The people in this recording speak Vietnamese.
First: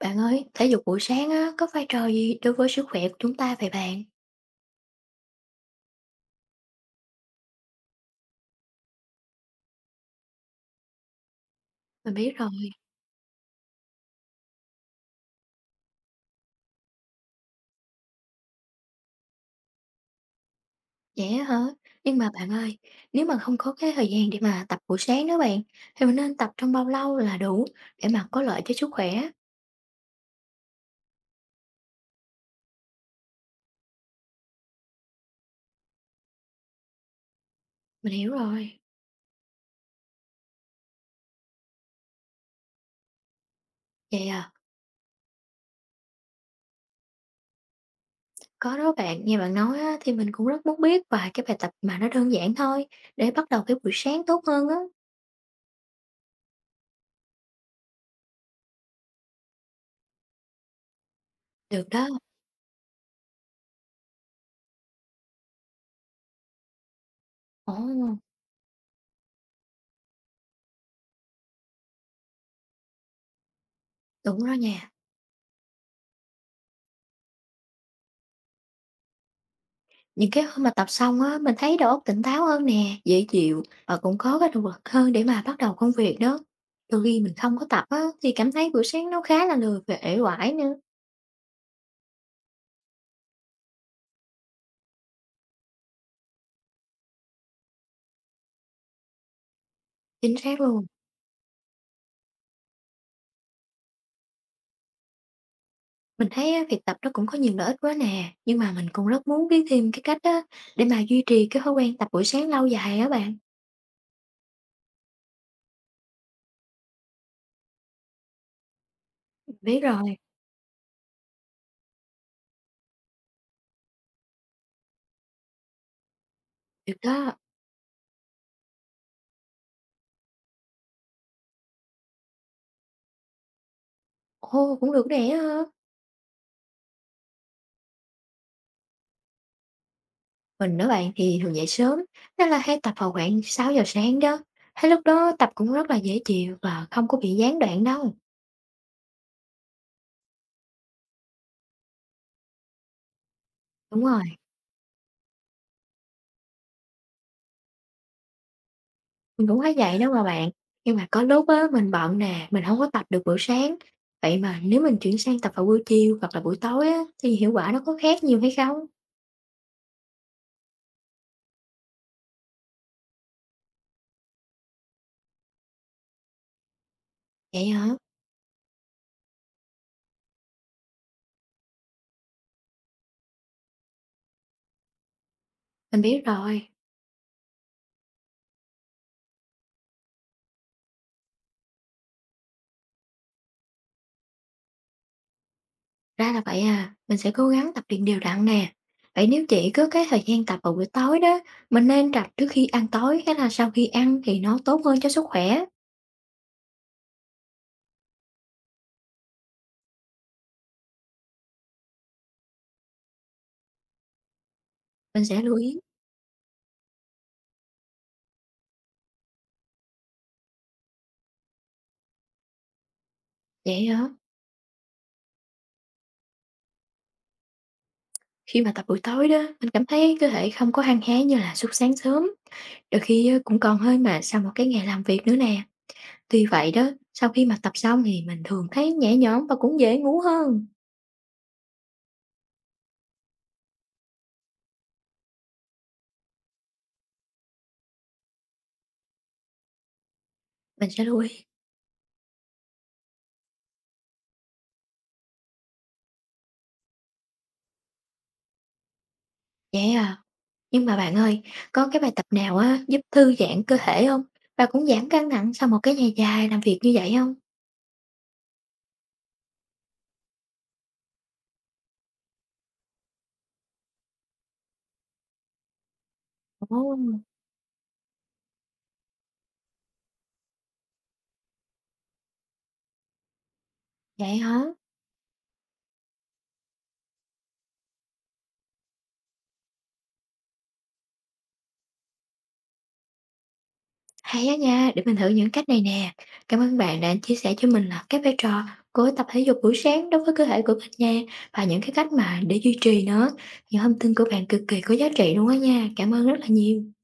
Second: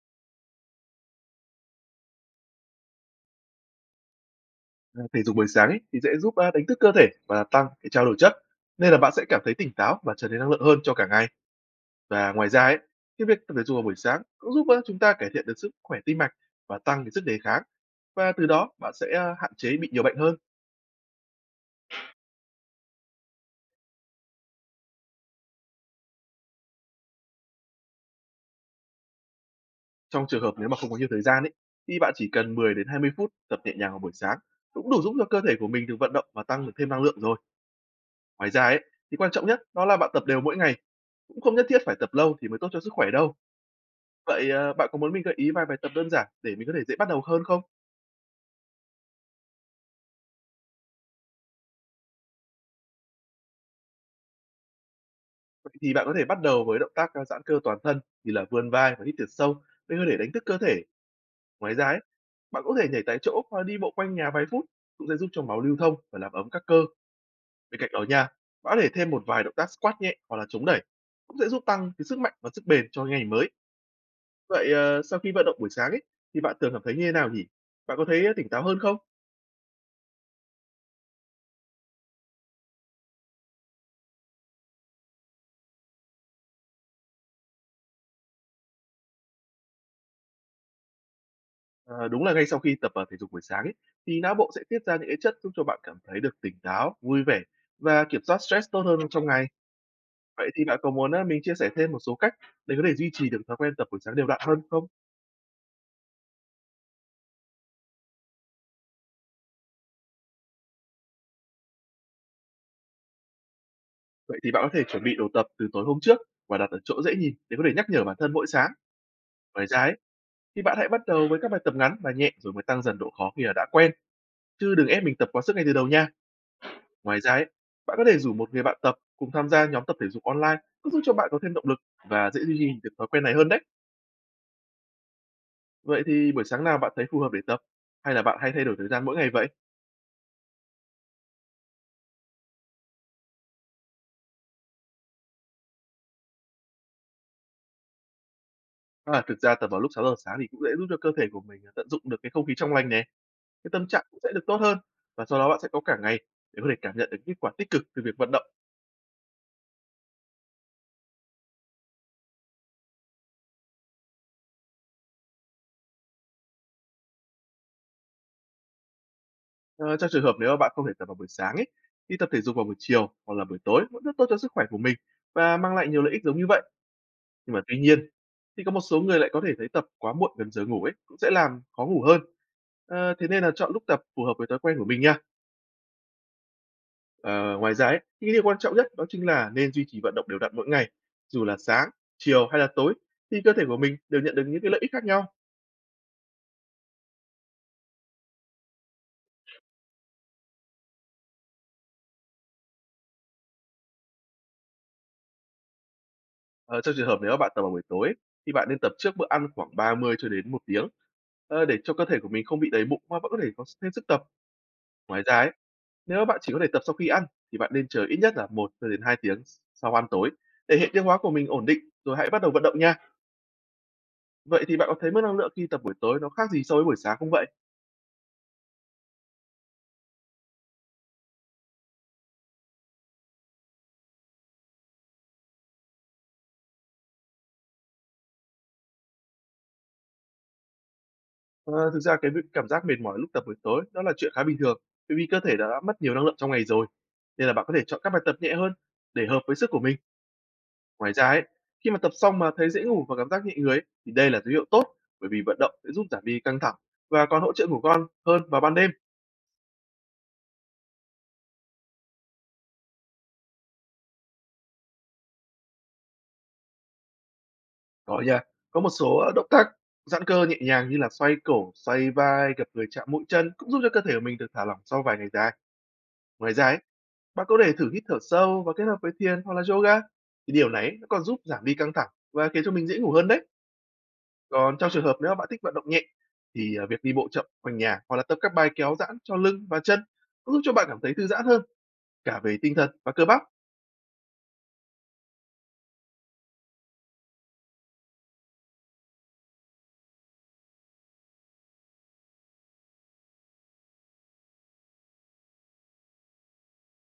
Bạn ơi, thể dục buổi sáng á, có vai trò gì đối với sức khỏe của chúng ta vậy bạn? À, thể dục buổi sáng ấy thì sẽ giúp, đánh thức cơ thể và làm tăng cái trao đổi chất, nên là bạn sẽ cảm thấy tỉnh táo và trở nên năng lượng hơn cho cả ngày. Mình biết Và ngoài rồi, ra ấy, cái việc tập thể dục vào buổi sáng cũng giúp á chúng ta cải thiện được sức khỏe tim mạch và tăng cái sức đề kháng. Và từ đó bạn sẽ, hạn chế bị nhiều bệnh hơn. vậy á hả? Nhưng mà bạn ơi, nếu mà không có cái thời gian để mà tập buổi sáng đó bạn, thì mình nên tập trong bao lâu là đủ để mà có lợi cho sức khỏe? Trong trường hợp nếu mà không có nhiều thời gian ấy, thì bạn chỉ cần 10 đến 20 phút tập nhẹ nhàng vào buổi sáng cũng đủ giúp cho cơ thể của mình được vận động và tăng được thêm năng lượng rồi. Mình hiểu Ngoài ra rồi. ấy, thì quan trọng nhất đó là bạn tập đều mỗi ngày, cũng không nhất thiết phải tập lâu thì mới tốt cho sức khỏe đâu. Vậy Vậy, à, bạn có muốn mình gợi ý vài bài tập đơn giản để mình có thể dễ bắt đầu hơn không? có đó bạn, nghe bạn nói á, thì mình cũng rất muốn biết vài cái bài tập mà nó đơn giản thôi, để bắt đầu cái buổi sáng tốt hơn á. Vậy thì bạn có thể bắt đầu với động tác, giãn cơ toàn thân như là vươn vai và hít thật sâu để có thể đánh thức cơ thể. Ngoài ra Được ấy, đó. bạn có thể nhảy tại chỗ hoặc đi bộ quanh nhà vài phút cũng sẽ giúp cho máu lưu thông và làm ấm các cơ. Ồ, Bên cạnh đó nha, bạn có thể thêm một vài động tác squat nhẹ hoặc là chống đẩy, cũng sẽ giúp tăng cái sức mạnh và sức bền cho ngày mới. đúng đó Vậy, nha. Sau khi vận động buổi sáng ấy, thì bạn thường cảm thấy như thế nào nhỉ? Bạn có thấy tỉnh táo hơn không? Những cái hôm mà tập xong á, mình thấy đầu óc tỉnh táo hơn nè, dễ chịu và cũng có cái động lực hơn để mà bắt đầu công việc đó. Đôi khi mình không có tập á, thì cảm thấy buổi sáng nó khá là lười và uể oải nữa. Ờ, đúng là ngay sau khi tập, à, thể dục buổi sáng ấy, thì não bộ sẽ tiết ra những cái chất giúp cho bạn cảm thấy được tỉnh táo, vui vẻ và kiểm soát stress tốt hơn trong ngày. Chính Vậy xác thì bạn luôn. có muốn, mình chia sẻ thêm một số cách để có thể duy trì được thói quen tập buổi sáng đều đặn hơn không? Mình thấy á, việc tập nó cũng có nhiều lợi ích quá nè, nhưng mà mình cũng rất muốn biết thêm cái cách á, để mà duy trì cái thói quen tập buổi sáng lâu dài á bạn. Vậy thì bạn có thể chuẩn bị đồ tập từ tối hôm trước và đặt ở chỗ dễ nhìn để có thể nhắc nhở bản thân mỗi sáng. Mình Ngoài ra biết ấy, rồi, thì bạn hãy bắt đầu với các bài tập ngắn và nhẹ rồi mới tăng dần độ khó khi là đã quen, chứ đừng ép mình tập quá sức ngay từ đầu nha. được Ngoài đó. ra ấy, bạn có thể rủ một người bạn tập cùng tham gia nhóm tập thể dục online, cũng giúp cho bạn có thêm động lực và dễ duy trì được thói quen này hơn đấy. Ô, cũng được nè hả? Vậy thì buổi sáng nào bạn thấy phù hợp để tập? Hay là bạn hay thay đổi thời gian mỗi ngày vậy? Mình đó bạn thì thường dậy sớm, nên là hay tập vào khoảng 6 giờ sáng đó. Thấy lúc đó tập cũng rất là dễ chịu và không có bị gián đoạn đâu. À, thực ra tập vào lúc 6 giờ sáng thì cũng dễ giúp cho cơ thể của mình à, tận dụng được cái không khí trong lành này, cái tâm Đúng trạng cũng rồi, sẽ được tốt hơn và sau đó bạn sẽ có cả ngày để có thể cảm nhận được kết quả tích cực từ việc vận động. mình cũng thấy vậy đó mà bạn. Nhưng mà có lúc á, mình bận nè, mình không có tập được buổi sáng. Vậy mà nếu mình chuyển sang tập vào buổi chiều hoặc là buổi tối á, thì hiệu quả nó có khác nhiều hay không? Ờ, trong trường hợp nếu mà bạn không thể tập vào buổi sáng ấy, thì tập thể dục vào buổi chiều hoặc là buổi tối vẫn rất tốt cho sức khỏe của mình và mang lại nhiều lợi ích giống như vậy. Nhưng mà Vậy tuy hả? nhiên, thì có một số người lại có thể thấy tập quá muộn gần giờ ngủ ấy, cũng sẽ làm khó ngủ hơn. Thế nên là chọn lúc tập phù hợp với thói quen của mình nha. Mình biết rồi, Ờ, ngoài ra ấy, thì cái điều quan trọng nhất đó chính là nên duy trì vận động đều đặn mỗi ngày, dù là sáng, chiều hay là tối thì cơ thể của mình đều nhận được những cái lợi ích khác nhau. ra là vậy à, mình sẽ cố gắng tập luyện đều đặn nè. Vậy nếu chỉ có cái thời gian tập vào buổi tối đó, mình nên tập trước khi ăn tối hay là sau khi ăn thì nó tốt hơn cho sức khỏe? Ờ, trong trường hợp nếu mà bạn tập vào buổi tối thì bạn nên tập trước bữa ăn khoảng 30 cho đến một tiếng để cho cơ thể của mình không bị đầy bụng mà vẫn có thể có thêm sức tập. Ngoài Mình ra sẽ ấy, lưu ý. nếu bạn chỉ có thể tập sau khi ăn thì bạn nên chờ ít nhất là một cho đến 2 tiếng sau ăn tối để hệ tiêu hóa của mình ổn định, rồi hãy bắt đầu vận động nha. Vậy hả? Vậy thì bạn có thấy mất năng lượng khi tập buổi tối nó khác gì so với buổi sáng không vậy? Khi mà tập buổi tối đó, mình cảm thấy cơ thể không có hăng hái như là lúc sáng sớm. Đôi khi á, cũng còn hơi mệt sau một cái ngày làm việc nữa nè. Tuy vậy đó, sau khi mà tập xong thì mình thường thấy nhẹ nhõm và cũng dễ ngủ hơn. Ờ, thực ra cái việc cảm giác mệt mỏi lúc tập buổi tối đó là chuyện khá bình thường, bởi vì cơ thể đã mất nhiều năng lượng trong ngày rồi. Nên là bạn có thể chọn các bài tập nhẹ hơn để hợp với sức của mình. Mình sẽ Ngoài lưu ra ấy, ý. khi mà tập xong mà thấy dễ ngủ và cảm giác nhẹ người ấy, thì đây là dấu hiệu tốt bởi vì vận động sẽ giúp giảm đi căng thẳng và còn hỗ trợ ngủ ngon hơn vào ban đêm. Vậy à. Nhưng mà bạn ơi, có cái bài tập nào á giúp thư giãn cơ thể không? Và cũng giảm căng thẳng sau một cái ngày dài làm việc như vậy không? Có nha, có một số, động tác giãn cơ nhẹ nhàng như là xoay cổ, xoay vai, gập người chạm mũi chân cũng giúp cho cơ thể của mình được thả lỏng sau vài ngày dài. Ngoài ra ấy, Ồ, bạn có thể thử hít thở sâu và kết hợp với thiền hoặc là yoga. Thì điều này nó còn giúp giảm đi căng thẳng và khiến cho mình dễ ngủ hơn đấy. vậy hả? Còn trong trường hợp nếu mà bạn thích vận động nhẹ thì, việc đi bộ chậm quanh nhà hoặc là tập các bài kéo giãn cho lưng và chân cũng giúp cho bạn cảm thấy thư giãn hơn cả về tinh thần và cơ bắp. Hay á nha, để mình thử những cách này nè. Cảm ơn bạn đã chia sẻ cho mình là cái vai trò của tập thể dục buổi sáng đối với cơ thể của mình nha và những cái cách mà để duy trì nó. Những thông tin của bạn cực kỳ có giá trị luôn á nha. Cảm ơn rất là nhiều.